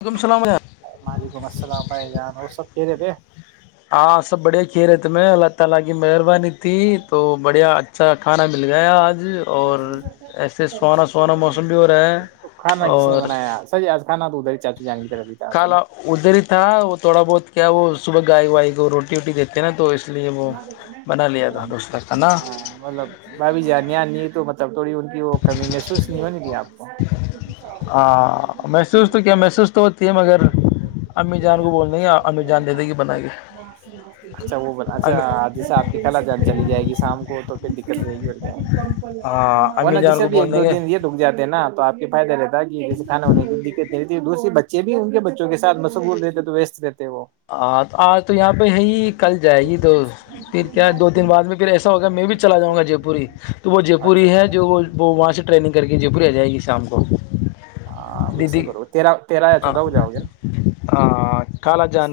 وعلیکم السلام وعلیکم السلام بھائی جان اور سب کہ رہ تھ ہاں سب بڑھیا کھیر ہے تمہیں ال تال کی مہربانی تھی تو بڑھیا اچھا کھانا مل گیا آج اور ایسے سونا سونا موسم بھی ہو رہا ہے کھانا کس نے اور بنایا سر آج کھانا تو ادھر چاچو جان کی طرف ہی تھا تو نا کالا ادھر ہی تھا وہ تھوڑا بہت کیا وہ صبح گائے وائے کو روٹی ووٹی دیتے نا تو اس لیے وہ ہاں بنا لیا تھا دوسرا کا نا مطلب بب جی نان نہیں تو مطلب تھڑی ہاں محسوس تو کیا محسوس تو ہوتی ہے مگر امی جان کو بولنے گ امی جان دے دیں گی بنا کے اچھ امی جیسے آپ کی کلا گان چلی جائے گی شام کو تو پھر دقت رہے گی اور ہاں کیا وہ امی ن جان جسے کو بھی بول ایک دیں دو گے دن یہ رک جاتا نا تو آپ فائدہ لیتے ے کانا ہونے کی دق دوسری بچے بھی ان کے بچوں کے سات مسغول رہتے تو ویست رہتے وہ ہاں تو آج تو یہاں پہ ہے ہی کل جائے گی تو پھر کیا دو تین بعد میں پھر ایسا ہوگا میں بھی چلا جؤں گا جے پوری تو وہ جے اچھا پوری ہے جو وہ وہاں سے ٹریننگ کر کے جے پور آ جائے گی شام کو ہاں وسے دیدی کرو تیرا یا ہاں چودا ہو جاؤ گ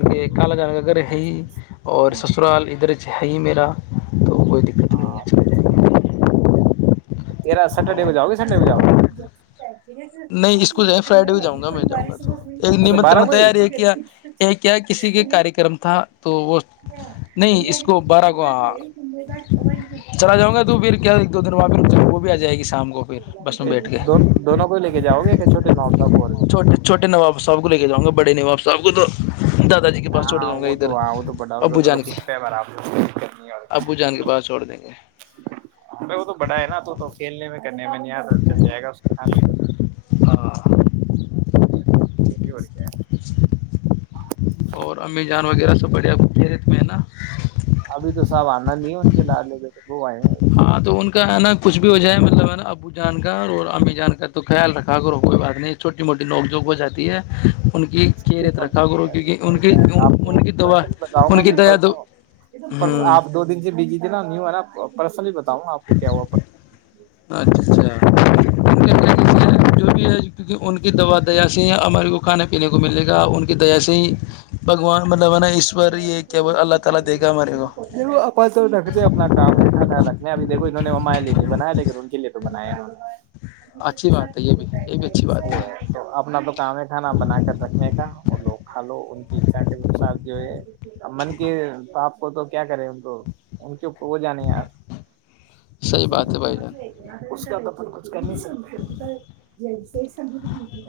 کہ کالا جان کا گھر ہے ہی اور سسرال ادھر چ ہے ہی میرا تو کوئی دقت نہیں ہے ہاں چلے جائیں گے تیرا سٹرڈے پ جاؤ گے سنڈے پ جاؤ گے نہیں اس کو جائ فرائیڈے کو جؤں گا میں جؤں گا تو ایک اچھا بارہ نمترن کو ہی تیاری یہ کیا یہ کیا کسی کے کار کررم تھا تو وہ نہیں اس کو بارہ گ ہ چلا جاؤں گا تو پھر کیا ایک دو دن بعد وہ بھی آ جائے گی شام کو پھر بس میں بیٹھ کے دونوں کو لے جاؤ گ ایک چھوٹے ن سے چھوے چھوٹےاپ سب کوے کےےاؤ گا بڑے نہیںاپ سب کو تو دادا جی کے پاس چھوڑ ہاں جاؤں گا وہ تو ادھر ہاں وہ تو بڑا ادھر ابو تو جان رک کے سکتا ہے ب ار ابو جان کے پاس چھوڑ دیں گے وہ تو بڑا ہے نا تو تو کھیلنے میں کرنے میں نہیںیا چل جائے گا اس کے ہاں [unintelligible] اور امی جان وغیرہ سب بڑھیا خوب ج رت میں ہے نا ابھی تو صاب آنا نہیں ہے ان کے لاالے پ تو وہ ہے ہاں تو ان کا ہے نا کچھ بھی ہو جائے مطلب ہےا ابو جان کا اور امی جان کا تو خیال رکھا کرو کوئی بات نہیں چھوٹی موٹی نوک جھوک ہو جاتی ہے ان کی خیریت رکھا کرو کیونکہ ان کی آپ ان کی دعا کوسا بتاؤں ان کی دیا دو گا ہوں آپ دو دن سے بجی تھے نا نی نا پرس نہیں پت اچھا اچھا ان کے جو بھی ہے کیونکہ ان کی دوا دیا سے ہمارے کو کھانے پینے کو ملے گا ان کی دیا سے ہی بھگوان مطلب ہے نا ایشور یہ کیا اللہ تعالی دے گا ہمارے کو اپ تو رکھتے اپنا کام ہے کانا رکھنے ابھی دیک انہوں نے وہ مائلے نہیں بنایا لیکن ان کے لیے تو بنایا انہوں نے اچھی بات ہے یہ بھی یہ بھی اچھی بات ہے تو اپنا تو کام ہے کھانا بنا کر رکھنے کا وہ لوگ کھا لو ان کی اچھا کے انسار جو من کہ آپ کو تو کیا کریں ان کو ان کےپر تو وہ جانے ہیں آپ صحیح بات ہے بھائی جان [unintelligible] چھ کر ج س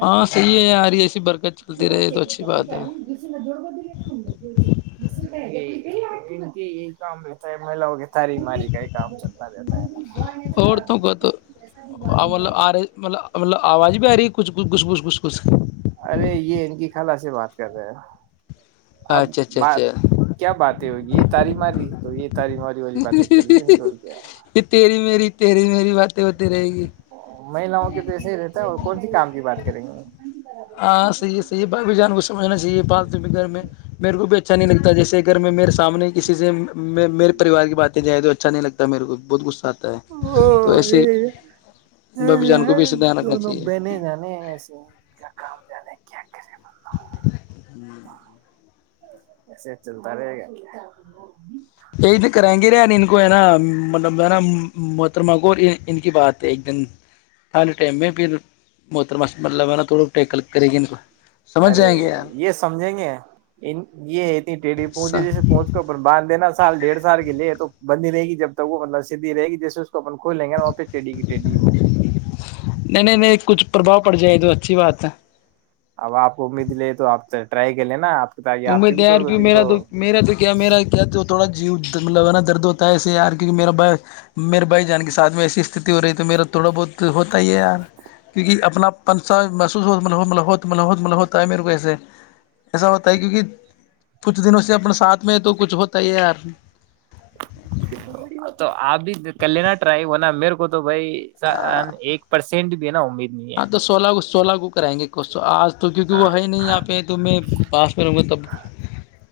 ہاں صحیح ہے یار ایسی برکت چلتی رہے تو اچھی چ بات کر ہے جسے میں جڑ ب [inaudible] ان کی یہ کام رہتا ہے میلا ہوغ ساری ماری کا ہی کام چلتا رہ عورتوں کو تو مطلب آ رہی مطلب مطلب آواز بھی آ رہی کچھچھ گھچھ گھس گھس گھھ ارے یہ ان کی خالہ سے بات کر رہے ہیں اب اچھا اچھا بات اچھا کیا باتیں ہوگی یہ تاری ماری تو یہ تاری ماری والی بات ہی چل گئی ن کی کیا پھر مہیلاؤں کے تو ایسے ہی رہتا ہے اور کون سی کام کی بات کریں گے ہاں صح بااب جان کو سمجھنا چاہیے بات ت گھر میں میرے کو اچھا نہیں لگتا جیسے اگر میں میرے سامنے کسی سے میں میرے پریوار بات جائے تو اچھا نہیں لگتا مے کو بہتچھ سات تھا تو ایسے گے ببھی جان کو بھی ایسے دھیان رکھنا دونوں چاہیے بہنے جانے ایسے ان کا کام جانے کیا کر [unintelligible] ایسے چلتا رہے گا کیا ایک دن کرائیں گے رے یار ان کو ہے نا مطلب نا محترمہ کو ان کی بات ہے ایک دن تھانے ٹائم میں پھر محترمہ مطلب ہے نا تھوڑا ٹیکل کرے گی ان کو سمجھ ارے جائیں گے یار یہ سمجھیں گے یہ اتنی ٹیڑھی پہنچے جیسے پہنچ کو اپ باندھ دینا سال ڈیڑھ سال کے لیے تو بندی رہےی جب تک وہ مطلب سدھی رہ گی جیسے اس کو اپ کھول لیں گے نا وہاں پہ ٹیڈی کی ٹیڈی ہو نہیں نہیں نہیں کچھ پربھؤ پڑ جائے تو اچھی بات ہے اب آپ کو امید لے تو آپ ٹرائی کر لیں نا آپ تاکہ تو آپ میں کے بھی تیار تھوڑا کیوں دل میرا کو تو میرا تو کیا م کیا تھوڑا جیو لانا درد ہوتا ہے ایسے یار کیکہ میرا ب میرے بھائی جان کے سھ میں ایسی است ہو رہی ہے تو میرا تھوڑا بہت ہوتا ہی ہے یار کیونکہ اپنا پنسا محسوس ہو مت م ہوتا ہے میرے کو ایسے ایسا ہوتا ہے کیونکہ کچھ دنوں سے اپنے ساتھ میں تو کچھ ہوتا ہی یار تو آپ بھی کر لینا ٹرائی ہونا میرے کو تو تو بھائی ایک پرسینٹ بھی ن ہ آپ تو سولہ اگو سولہ کوو کرائ گے کو آ تو کیونکہ وہ ہے نہیں ہاں آ پہ تو میں پاس میں رہوں گا تب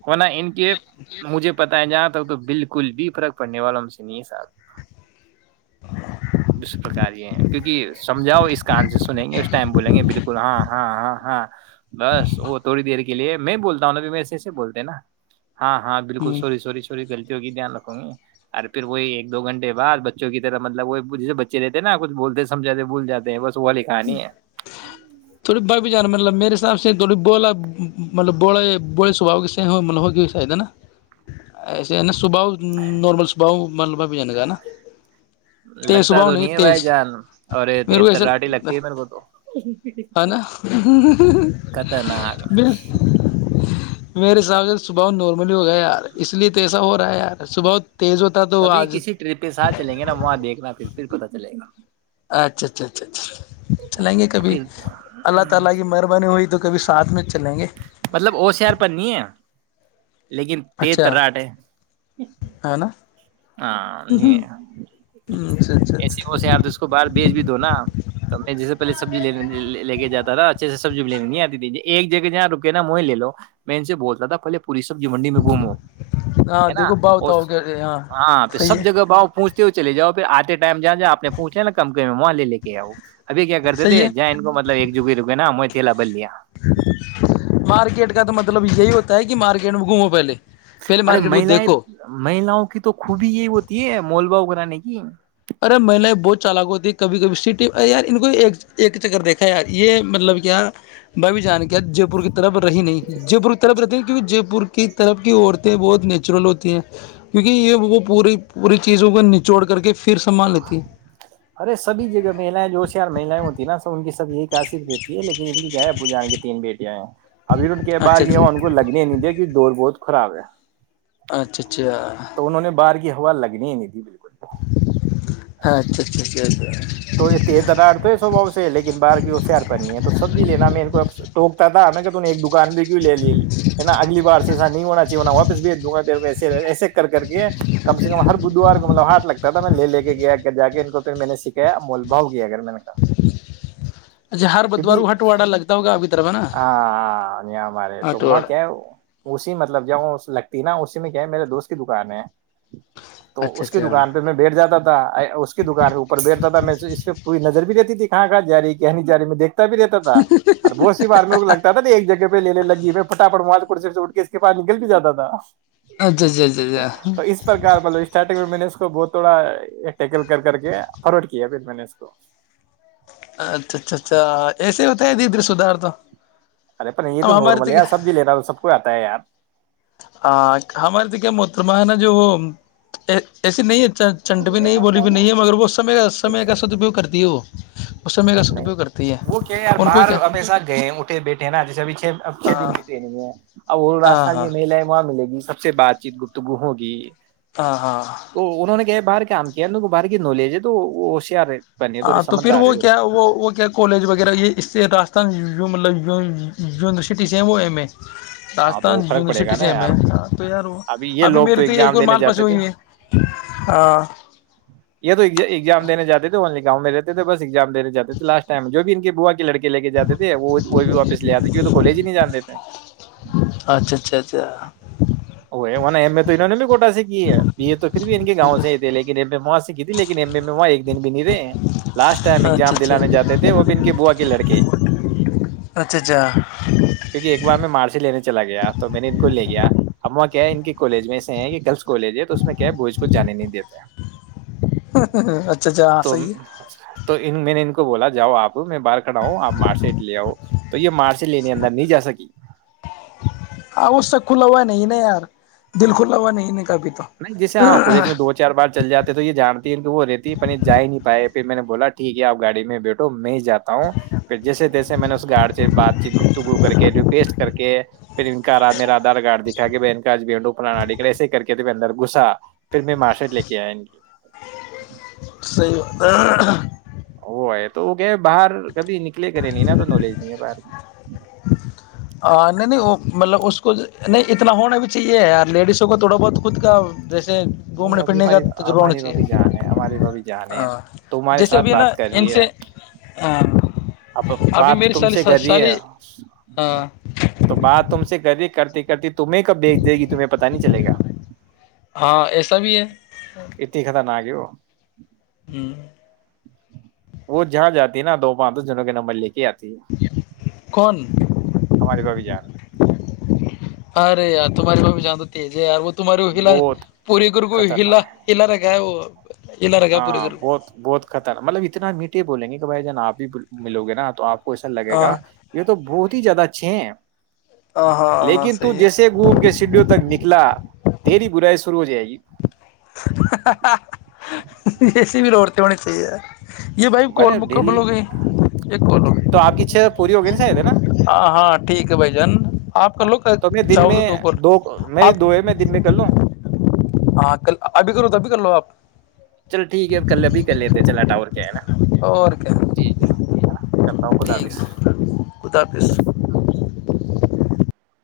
ہونا ان کے مجھے پت ہے ج آپ تو بالکل بھی فرق پڑنے والوں سے نہیں ہے صاحب دوسر پرکار یہ ہے کیونکہ سمجھاؤ اس کان سے سنیں گے اس ٹائم بولیں گے بالکل ہاں ہاں ہاں ہاں بس وہ توڑی دےی لیے میں بولتا ہوں ابھی میں ای اسے سے بولتے ہیں نا ہاں ہاں بالکل ہوں سوری سوری سوری کی دھیان رکھو گے اور پھر وہ ایک دو گنٹے بع بچوں کی طرح مطلب وہ جسے بچے رہتے ہیں نا کچ بولتے سمھاتے بھول جاتے ہیں ب تھوڑی بائیب جان مطلب میرے ساب سے تھوڑی بولا مطلب بوڑے بڑے سوبا کے سے م ہوگ شاید ہے نا ایسے ہے نا صباحؤ نارمل صباح ملبہ بھی جان کاا ہے نا تیز لگتا صبح تو نہیں ہے بھائی تیز جان اور میرے کو تر ایسا راٹے لگتا یہ بن کو تو ہے نا خطرناک میرے سگر صبح نارملی ہو گیا یار اس لیے تو ایسا ہو رہا ہے یار صبح تیز ہوتا تو کبھی آج کسی ٹرپ کے ساتھ چلیں گے نا وہاں دیکھنا پھر پھر پتا چلے گا اچھا اچھا اچھا پھر اچھا [inaudible] میں چلیں گے مطلب وہ شہر پنی ہے لیکن تیز اچھا تراٹ ہے ہے نا ہاں نہیں اچھا اچھا ایسے اچھا ہوس آپ اس کو باہر بیچ بھی دو نا تو میں جیسےہلے سبزینے لے کے جاتا تھا اچھے سے سبزی لینے نہیں آتی تھی ایک جگہ جہاں رکے نا وہ ہی لے لو میں ان سے بولتا تھا پہل پوری سبزی منڈی میں گھومو ہاں ہے نا دیکھو با اور بتاؤ کہ ہاں پہ صحیح سب جگہ ہے باؤ پہنچتے ہوئے چے جاؤ پھر آتے ٹائم جا جا آپ پوھا نا کم میں وہاں لے کے آیاؤ ابھی کیا کرتے صحیح تھے جااں ہے ان کو مطلب جک ہی رکے نا ہم [unintelligible] [unintelligible] مطب یہی ہوتا ہے کہ مارکیٹ میں گھومو پہلے پہلے ارے مارکیٹ کو مہیلایں دیکھو مہیلاؤں کی تو خوبی یہی ہوتی ہے مول باؤ کاغ [unintelligible] ارے مہیل بہت چالک ہوتی کبھی کبھی سٹی یار ان کو ایک چکر دیکھا یار یہ مطلب کیا بھ بھی جان کیا جے پور کے طرف رہی نہیں ج ب طرف رہتی جے پور کی طرف کی عورتیں بہت نیچرل ہوتی ہیں کیونکہ یہ وہ پوری پوری چیزوں کو نچوڑ کر کے پھر سنبھال لیتی ہے ارے سبھی جگہ مہلایں جو ہوشیار مہییں ہوتی نا سب ان کی یہی کاشت رہتی ہے لیکن ان کی ب جان کے تین بیٹ [unintelligible] ابھی ان کے باہر اچھا گیا ہو ان کو اچھا لگنے نہیں دیکھی دور بہت خراب ہے اچھا اچھا تو انہوں نے باہر کی ہوا لگنی ہی نہیں دیھی بالکل ہاں اچھا اچھا اچاا تو یہ تییر درار تو ہے سوبھؤ سے لیکن باہر کی ہوشیار پرنی ہے تو سبزی لینا میں ان کو ٹکتا تھا میں ایک بھی کیوں لے لےا اگلی بار سے ایسا نہیں ہونا چاہیےنا واپس بھیج دوں گا پھر میں ایسے کر کے کم سے کم ہر بدھوار کو مطلب ہاتھ لگتا تھا میں لے لے کے گیا جا کے ان کو پھر میں نے سیکھا مول بھؤ اچھا ہر بدوارو ہٹواڑا لگتا ہوگا اب ہاںاں ن مارے تمو ہٹواڑا کیا اسی مطلب جب لگتی نا اسی میں کیا ہے میرے دوست کی دکان ہے تو اچھا اس کی اچھا دکان پہ میں بیٹھ جاتا تھا [inaudible] اس کی دک ہےوپر بیٹتا تھا میں اس پہ پوری نظر بھی رہتا تھی کہاں کہاں جاری کہنی جاری میں دیکھتے بھی دیتا تھا اور ب بار میں لگتا تھا ن ایک جگہ پ لینے لگی میں پٹاٹ مال کو سے اٹھ کے اس کے پاس نکل بھی جاتا تھا اچھا اچھا اچھا اچھا تو اس پرک مطلب اسٹارٹنگ میں میں نے تو بہت تھوڑا یکل کر کر کے فارڈ کیا پھر میں نے اس کو اچھا اچھا اچھا ایسے ہوتا ہے ددھر سدھار تو ارے پ نہیں یہ تو اب ہمارے نارمل ہے ار کیا سبزی لیتا ہوں سب کو آتا ہے یار ہ ہمارے تو کیا م تو میں نا جو وہ ایسی نہیں ہے چنٹ بھی نہیں ہے بولی بھی نہیں ہے مگر وہ سمے کا سمے کا سدپیوگ کرتی ہے وہ وہ سمے کا نہیں سدپیوگ کرتی ہے وہ کیا یار ان کو باہر کیا ہمیشہ گئے اٹھے بیٹھے ہیں نا جیسے ابھی چھ اچھ دن ہاں کی ٹرینگ ہے اب وہ ہاں رستان ہاں یہ میل ہے وہاں ملے گی سب سے بات چیت گپتگووںگی ہاں ہاں تو انہوں نے کیا باہر کیا کام کیا کو باہر کی نوالج ہے تو وہ ہو شیار ہے بنے ہاں تو پھر سمجھدار وہ ہے اور کیا وہ وہ کیا کالج وغیرہ یہ اس سے راستان جو مطب ونیورسٹی سےیم وہ ایم اے ہاں راجستھان تو فرق پڑے یونیورسٹی گا نا سے میں یار ہ تو یار ہا یہ ابھی لوگ میری تو ایک ایگزام اور دینے مان پس جاتے تھے ہوئی ہے ہ یہ تو ایگزام دینے جاتے تھے اونلی گاؤں رہتےے بس ایگزام دیاتے تھے لسٹم میں جو بھی ان کے وہوا لڑی لے کے جاتے تھے وہ وہ بھی واپس لے آتے تو کالج ہی نہیں جانتے تھے اچھا اچھا اچھا وہ میں تو انہوں نے بھی کوٹا سے کی ہے یہ یہ تو پھر بھی ان کے گاؤں سے ہی تھے لیکن وہاں سے کی لیکن ایم اے میں وہاں ایک د بھی نہیں رہے لاسٹ ٹائم اچھا ایزام اچھا اچھا دلانے جاتے تھے وہ بھی ان کے بوو کے لڑکے اچھا کیونکہ ایک بار میں مارچ چلا گیا تو میں نے ان کو لے گیا اا کیا ہے ان کے کالج میں ایسے ہیں کہ گرلس کالج ہے تو اس میں کیا ہے بوئز کو جانے نہیں دیتا اچھا اچھا ہاں صحی ہے تو ان میں نے ان بولا جاؤ آپ [unintelligible] میں باہر کھا ہوں آپ مار سٹ لے آؤ تو یہ مار سےٹ لینے اندر نہیں جا سکی ا وہ اس سے کھلا ہوا نہیں نہیں یار دل کھلا ہوا نہیں ن کبھی تو نہیں جیسے ہاں کورج میں دو چار بار چل جاتے ہیں تو یہ جانتی ہے کہ وہ رہتی ہے پ جا ہی نہیں پائے میں نے بولا ٹھیک ہےپ گاڑی میں بیٹھو میں ہی جاتا ہوں پھر جیسے جیے میں نے اس گارڈ سے بات چیت گپتگو کر کے ریکویسٹ کر کے پھرکارا میرا گارڈ دکھا کے بہن کاج بیٹو انک ایسے کر کے ت اندر گھسا پھر میں مارشٹ لے کے آیا صی [unintelligible] ہو تو وہ کہ باہر کبھی نک کلے کرے نہیں نہ تو نالج نہیں ہے باہ ہ نہیں نہیں وہ مطلب اس کو نہیں اتنا ہونا بھی چاہیے ی لیڈیز اس کو تھوڑا بہت خود کا جیسے نہیں گھومنے ابھی پھرنے کا ہماری تجربہ ہونا ہماری بھابھی جان ہے ہماری چاہیے بھابھی جان ہے ہاں تو ہمارے جیسے ساتھ ابھی ہے نا بات کر ان رہی سے ہے اب ابھی بات میری تم سالی سے کری ہے سالی ہاں تو بات ت چ کرتی کرتی کرتی تمہیں کب بییکھ دے گی تمہیں پتا نہیں چلےا ہاں ایسا بھی ہے ا ت خ تھاا نہ و ہوں وہ جہاں جاتی ہے نا دو پانچ جنوں کے نمبر لے کے آتی کون ہماری بھگی جان ارے یار تمہاریے میں بھی جانتا تز ہے ار وہ تمار شلاا بہت پوری کو کوئی ہا خطرناک ہے شل ر گا ہے وہ ہلا رکھا ہے پوری ہاں گر بہت بہت خطرنا مطلب اتنا میٹھے بولیں گے کہ بھائی جنا آپ ملو گے نا تو آپ کون لگے کو ہاں گا یہ تو بہت ہی زیادہ اچھے ہیں ہاں ہاں ہاں لیکن تو صحیح جیسے گھوم کے سیڈوں تک نکلا تیری برائی شروع ہو جائے گی اسسیے بھی روڈتے ہونے چاہیے یہ بھائی کال بر مکمل ڈیلی ہو گئی یہ کال ہو تو آپ کی چھ پوری ہو نا شاید ہے نا گئی ہاں ہاں ٹھیک ہے بھائی جان آپ کر لو تو میں دن چاہو میں دو دو کال میری آپ دو ہے میں دن میں کر لوں ہاں ک ابھی کرو تو ابھی کر لو آپ چلو ٹھیک ہے کل ابھی کر لیتے چل اٹاور کیا ہے نا اور کیا ٹھیک ہے کرتا ہوں خد ٹھیک حفظ ہے خدا حافظ